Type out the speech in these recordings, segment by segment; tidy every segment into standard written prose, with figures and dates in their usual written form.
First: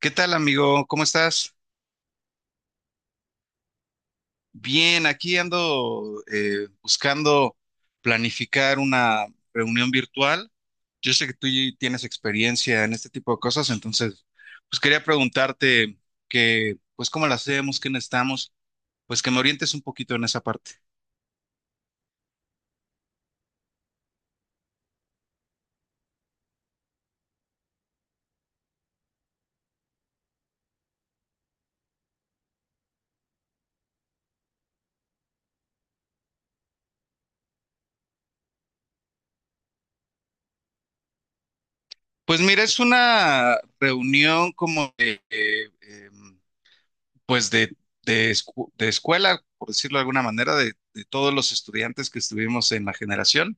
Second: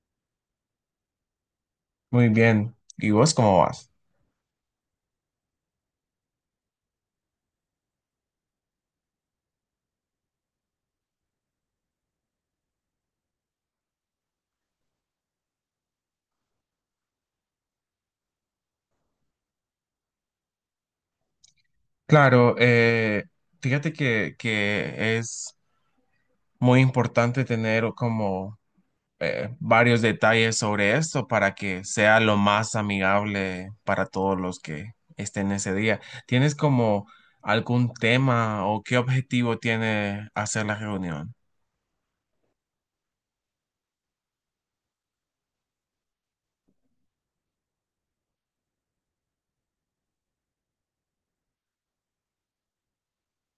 ¿Qué tal, amigo? ¿Cómo estás? Muy bien. ¿Y vos cómo vas? Bien, aquí ando buscando planificar una reunión virtual. Yo sé que tienes experiencia en este tipo de cosas, entonces, pues quería preguntarte que, pues, cómo la hacemos, qué necesitamos, pues que me orientes un poquito en esa parte. Claro, fíjate que es muy importante tener como varios detalles sobre esto para que sea lo más amigable para todos los que estén ese día. ¿Tienes como algún tema o qué objetivo tiene hacer la reunión? Pues mira, es una reunión como de, pues, de escuela, por decirlo de alguna manera, de todos los estudiantes que estuvimos en la generación.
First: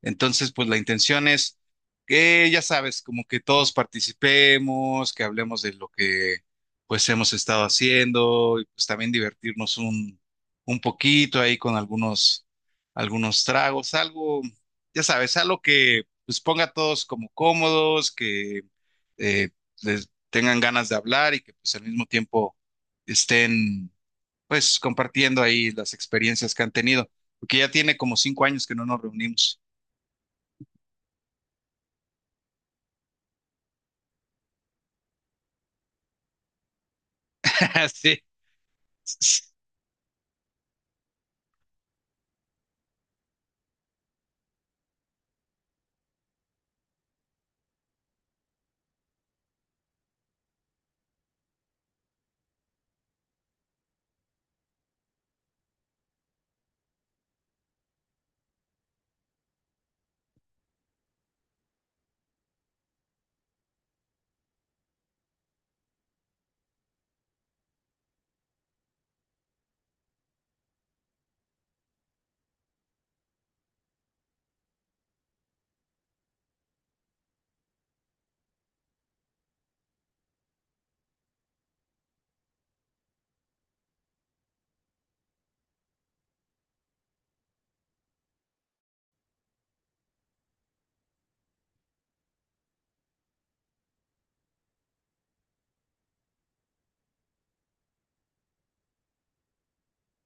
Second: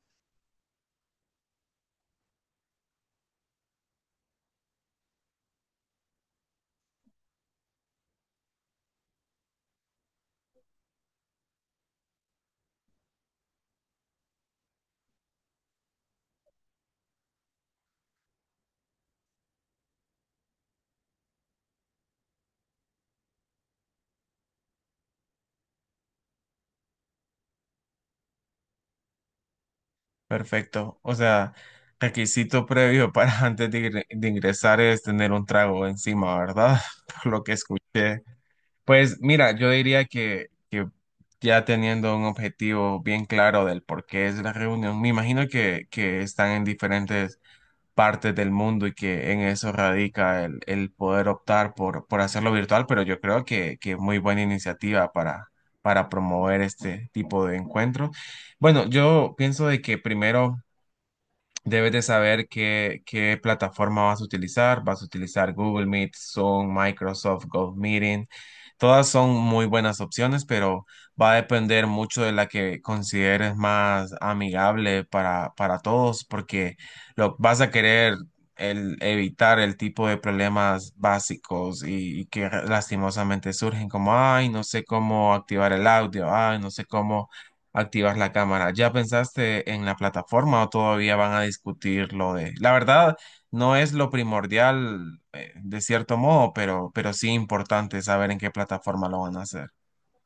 Entonces, pues la intención es que, ya sabes, como que todos participemos, que hablemos de lo que pues hemos estado haciendo y pues también un poquito ahí con algunos tragos, algo, ya sabes, algo que pues ponga a todos como cómodos, que eh, les tengan ganas de hablar y que pues al mismo tiempo estén pues compartiendo ahí las experiencias que han tenido, porque ya tiene como 5 años que no nos reunimos. Perfecto. O sea, requisito previo para antes de ingresar es tener un trago encima, ¿verdad? Por lo que Así escuché. Pues es. mira, yo diría que ya teniendo un objetivo bien claro del por qué es la reunión, me imagino que están en diferentes partes del mundo y que en eso radica el poder optar por hacerlo virtual, pero yo creo que muy buena iniciativa para promover este tipo de encuentros. Bueno, yo pienso de que primero debes de saber qué plataforma vas a utilizar. Vas a utilizar Google Meet, Zoom, Microsoft Meeting. Todas son muy buenas opciones, pero va a depender mucho de la que consideres más amigable para todos, porque vas a querer evitar el tipo de problemas básicos y que lastimosamente surgen, como, ay, no sé cómo activar el audio, ay, no sé cómo activar la cámara. ¿Ya pensaste en la plataforma o todavía van a discutir lo de... La verdad, no es lo primordial, de cierto modo, pero sí importante saber en qué plataforma lo van a hacer.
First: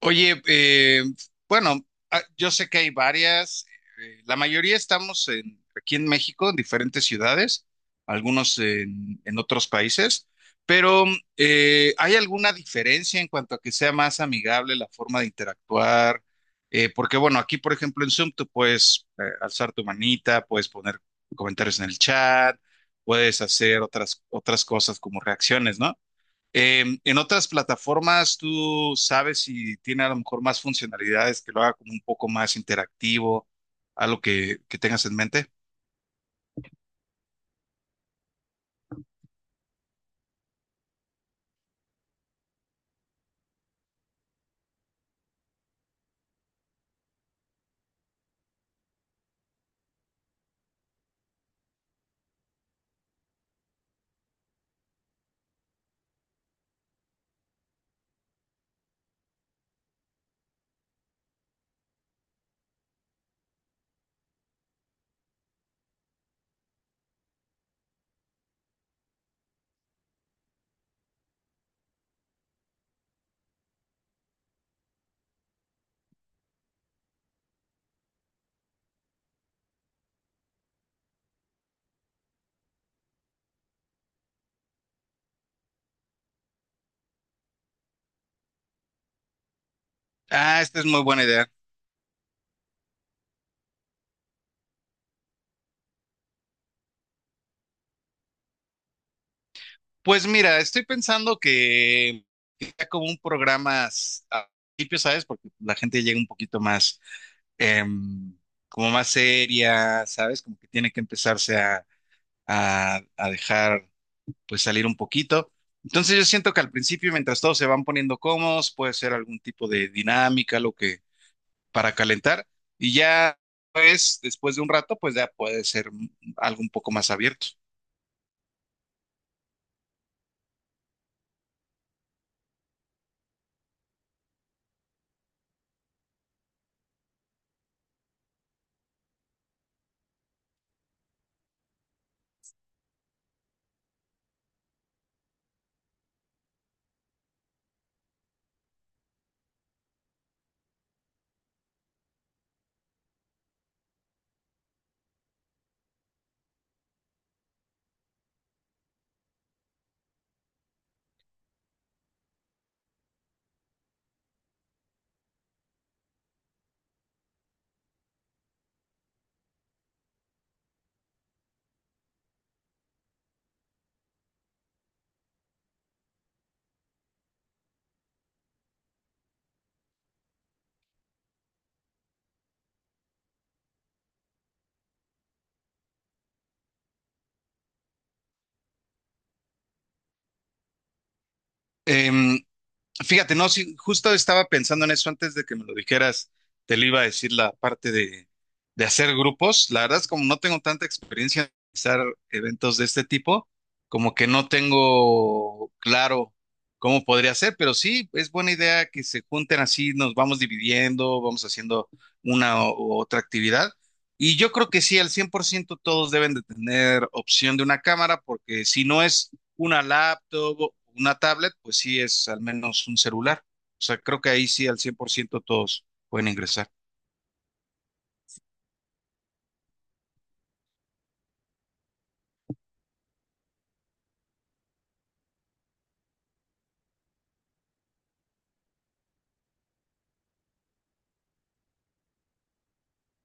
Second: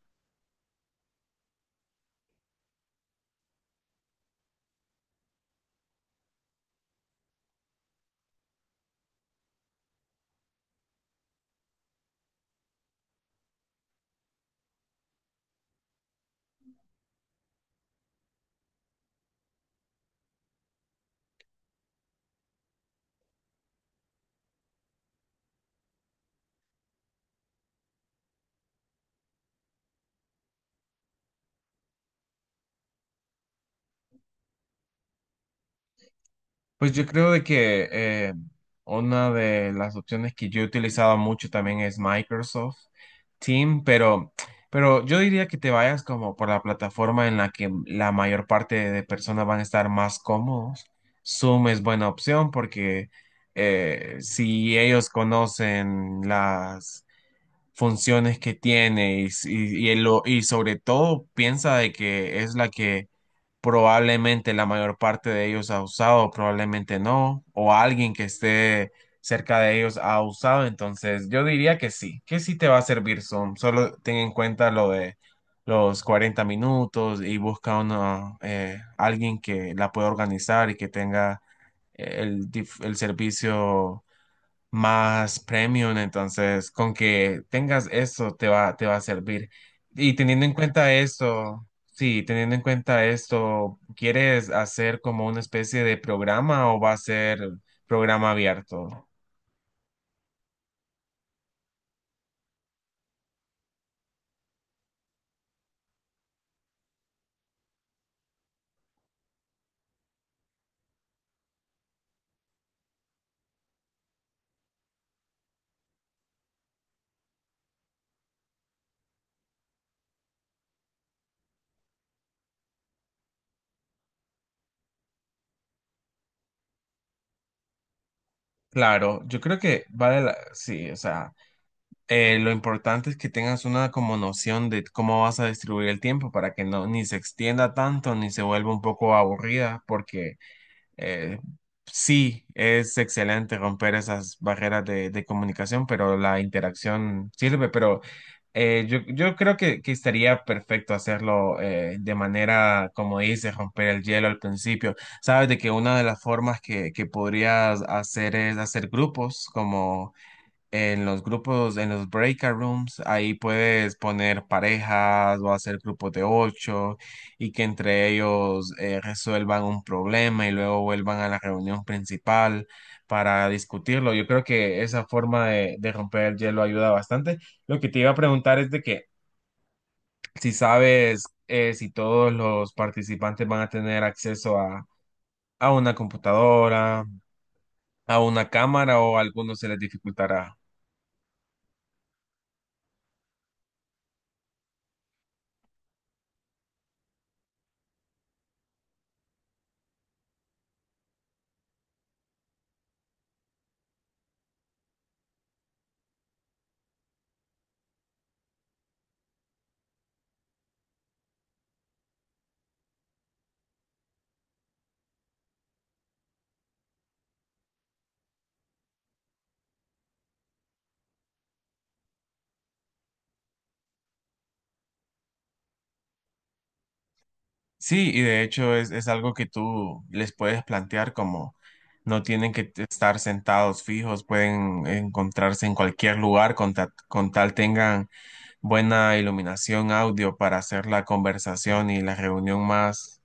Oye, bueno, yo sé que hay varias, la mayoría aquí en México, en diferentes ciudades, algunos en otros países, pero ¿hay alguna diferencia en cuanto a que sea más amigable la forma de interactuar? Porque bueno, aquí por ejemplo en Zoom tú puedes alzar tu manita, puedes poner comentarios en el chat, puedes hacer otras cosas como reacciones, ¿no? En otras plataformas, tú sabes si tiene a lo mejor más funcionalidades que lo haga como un poco más interactivo, algo que tengas en mente. Pues yo creo de que una de las opciones que yo he utilizado mucho también es Microsoft Team, pero yo diría que te vayas como por la plataforma en la que la mayor parte de personas van a estar más cómodos. Zoom es buena opción porque si ellos conocen las funciones que tiene y y sobre todo piensa de que es la que probablemente la mayor parte de ellos ha usado, probablemente no, o alguien que esté cerca de ellos ha usado, entonces yo diría que sí te va a servir Zoom, solo ten en cuenta lo de los 40 minutos y busca una, alguien que la pueda organizar y que tenga el servicio más premium, entonces con que tengas eso te va a servir. Y teniendo en Ah, esta es cuenta muy buena idea. esto, sí, teniendo en cuenta esto, ¿quieres hacer como una especie de programa o va a ser programa abierto? Pues mira, estoy pensando que sea como un programa al principio, ¿sabes? Porque la gente llega un poquito más, em, como más seria, ¿sabes? Como que tiene que empezarse a dejar pues salir un poquito. Entonces yo siento que al principio, mientras todos se van poniendo cómodos, puede ser algún tipo de dinámica, lo que para calentar, y ya pues después de un rato, pues ya puede ser algo un poco más abierto. Claro, yo creo que sí, o sea, lo importante es que tengas una como noción de cómo vas a distribuir el tiempo para que no ni se extienda tanto ni se vuelva un poco aburrida, porque Eh, sí, es excelente romper esas barreras de comunicación, pero la interacción sirve, pero yo creo que estaría perfecto hacerlo de manera, como dices, romper el hielo al principio. Sabes de que una de las formas que podrías hacer es hacer grupos, como en los grupos, en los breakout rooms, ahí puedes poner parejas o hacer grupos de ocho y que entre ellos resuelvan un problema y luego vuelvan a la reunión principal para discutirlo. Yo creo que esa forma de romper el hielo ayuda bastante. Lo que te iba a preguntar es de que si sabes si todos los participantes van a tener acceso a una computadora, a una cámara o a algunos se les dificultará. Em, Fíjate, no, sí, justo estaba pensando en eso antes de que me lo dijeras, te lo iba a decir la parte de hacer grupos. La verdad es como no tengo tanta experiencia en realizar eventos de este tipo, como que no tengo claro cómo podría ser, pero sí, es buena idea que se junten así, nos vamos dividiendo, vamos haciendo una u otra actividad. Y yo creo que sí, al 100% todos deben de tener opción de una cámara, porque si no es una laptop, o una tablet, pues sí es al menos un celular. O sea, creo que ahí sí al 100% todos pueden ingresar. Sí, y de hecho es algo que tú les puedes plantear como no tienen que estar sentados fijos, pueden encontrarse en cualquier lugar con, con tal tengan buena iluminación audio para hacer la conversación y la reunión más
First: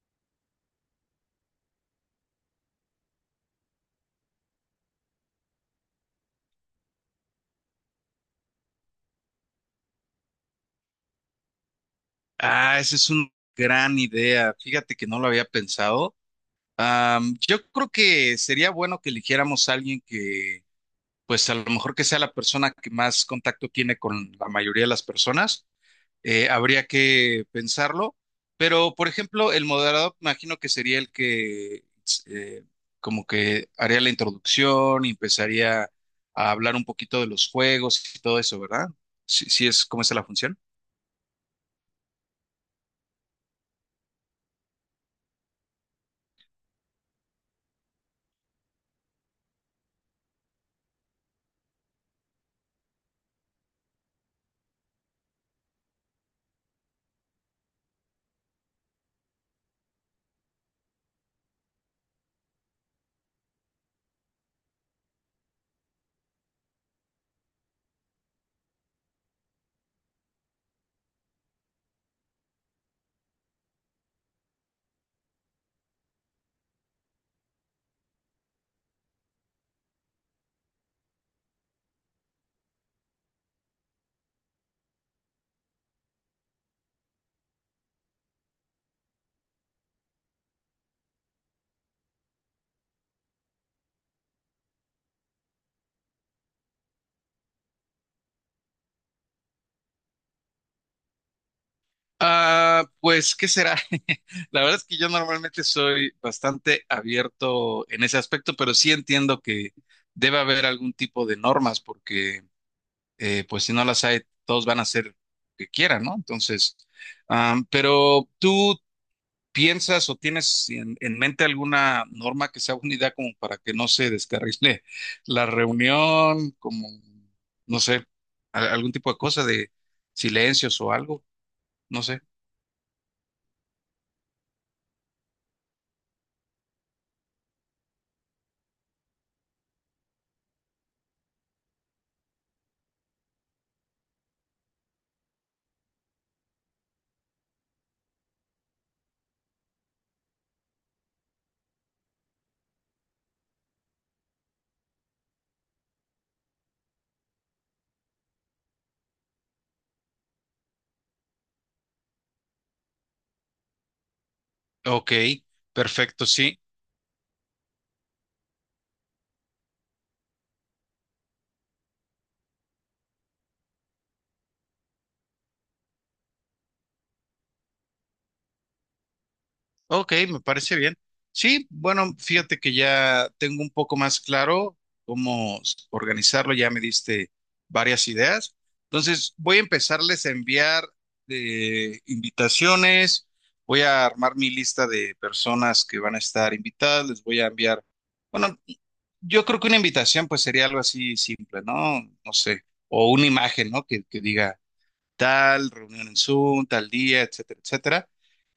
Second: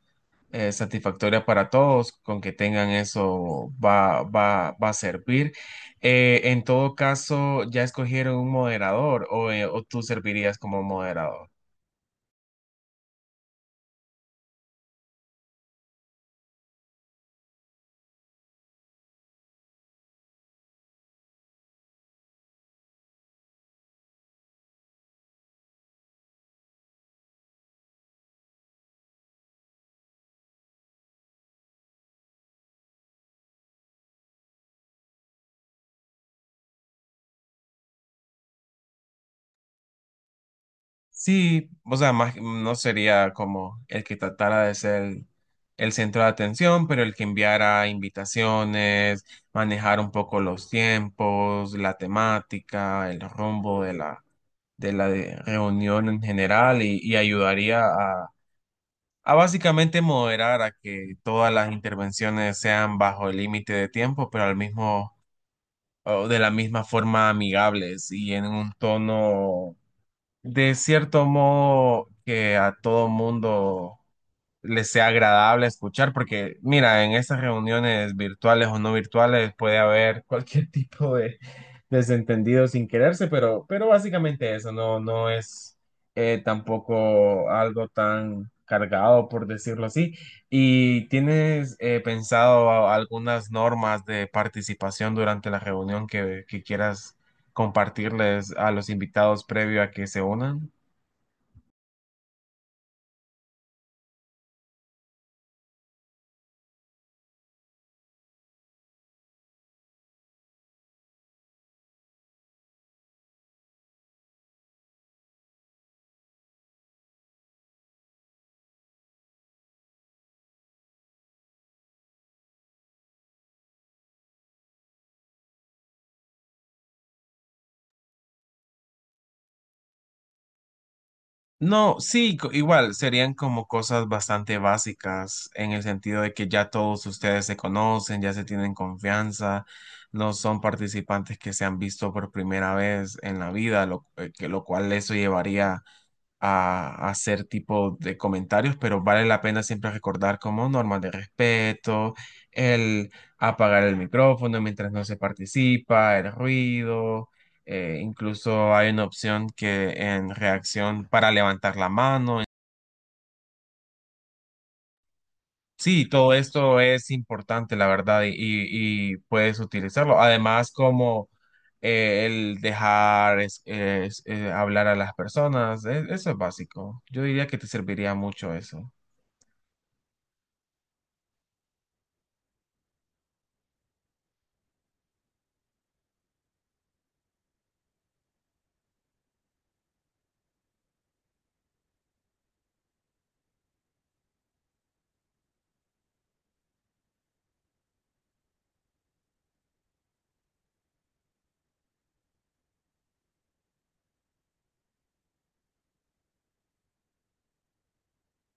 satisfactoria para todos, con que tengan eso va a servir. En todo caso, ¿ya escogieron un moderador o tú servirías como moderador? Ah, esa es una gran idea. Fíjate que no lo había pensado. Yo creo que sería bueno que eligiéramos a alguien que, pues a lo mejor que sea la persona que más contacto tiene con la mayoría de las personas habría que pensarlo. Pero, por ejemplo, el moderador, imagino que sería el que eh, como que haría la introducción y empezaría a hablar un poquito de los juegos y todo eso, ¿verdad? Si, si es como es la función. Sí, o sea, más, no sería como el que tratara de ser el centro de atención, pero el que enviara invitaciones, manejar un poco los tiempos, la temática, el rumbo de la reunión en general y ayudaría a básicamente moderar a que todas las intervenciones sean bajo el límite de tiempo, pero al mismo, o de la misma forma amigables y en un tono de cierto modo que a todo mundo les sea agradable escuchar, porque mira, en estas reuniones virtuales o no virtuales puede haber cualquier tipo de desentendido sin quererse, pero básicamente eso no es tampoco algo tan cargado, por decirlo así. ¿Y tienes pensado algunas normas de participación durante la reunión que quieras compartirles a los invitados previo a que se unan? Ah, pues, ¿qué será? La verdad es que yo normalmente soy bastante abierto en ese aspecto, pero sí entiendo que debe haber algún tipo de normas, porque pues si no las hay, todos van a hacer lo que quieran, ¿no? Entonces, pero ¿tú piensas o tienes en mente alguna norma que sea una idea como para que no se descarrile la reunión, como, no sé, algún tipo de cosa de silencios o algo? No, No sé. sí, igual serían como cosas bastante básicas en el sentido de que ya todos ustedes se conocen, ya se tienen confianza, no son participantes que se han visto por primera vez en la vida, lo cual eso llevaría a hacer tipo de comentarios, pero vale la pena siempre recordar como normas de respeto, el apagar el micrófono mientras no se participa, el ruido, incluso hay una opción que en reacción para levantar la mano. Ok, Sí, perfecto, todo sí. esto es importante, la verdad, y puedes utilizarlo. Además, como el dejar hablar a las personas, eso es básico. Yo diría que te serviría mucho eso. Ok, me parece bien. Sí, bueno, fíjate que ya tengo un poco más claro cómo organizarlo, ya me diste varias ideas. Entonces, voy a empezarles a enviar invitaciones, voy a armar mi lista de personas que van a estar invitadas, les voy a enviar, bueno, yo creo que una invitación pues sería algo así simple, ¿no? No sé, o una imagen, ¿no? Que diga tal reunión en Zoom, tal día, etcétera, etcétera.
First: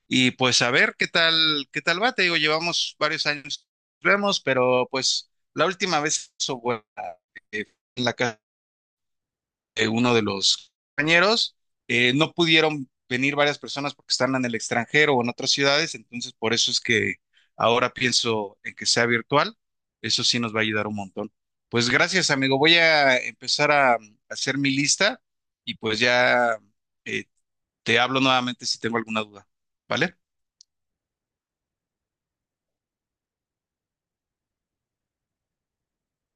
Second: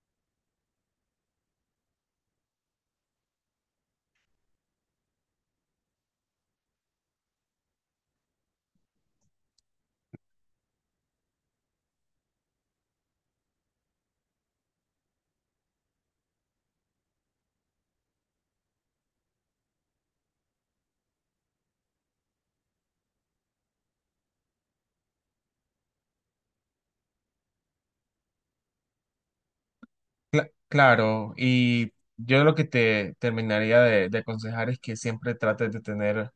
Y pues a ver qué qué tal va. Te digo, llevamos varios años, vemos, pero pues la última vez eso fue eh, en la casa de uno de los compañeros. No pudieron venir varias personas porque están en el extranjero o en otras ciudades, entonces por eso es que ahora pienso en que sea virtual. Eso sí nos va a ayudar un montón. Pues gracias, amigo. Voy a empezar a hacer mi lista y pues ya eh, te hablo nuevamente si tengo alguna duda. ¿Vale? Claro, y yo lo que te terminaría de aconsejar es que siempre trates de tener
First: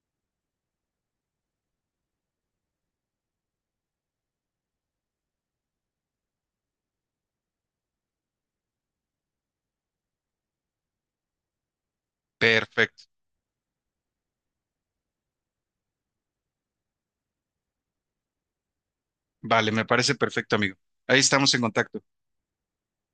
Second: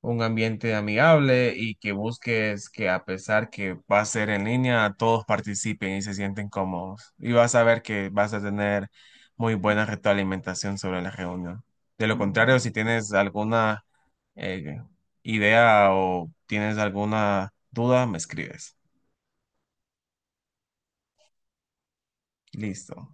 un ambiente amigable y que busques que a pesar que va a ser en línea, todos participen y se sienten cómodos. Y vas a ver que vas a tener muy buena retroalimentación sobre la reunión. De lo contrario, si Perfecto. tienes alguna eh, idea o tienes alguna duda, me escribes. Vale, me parece perfecto, amigo. Ahí estamos en contacto. Listo.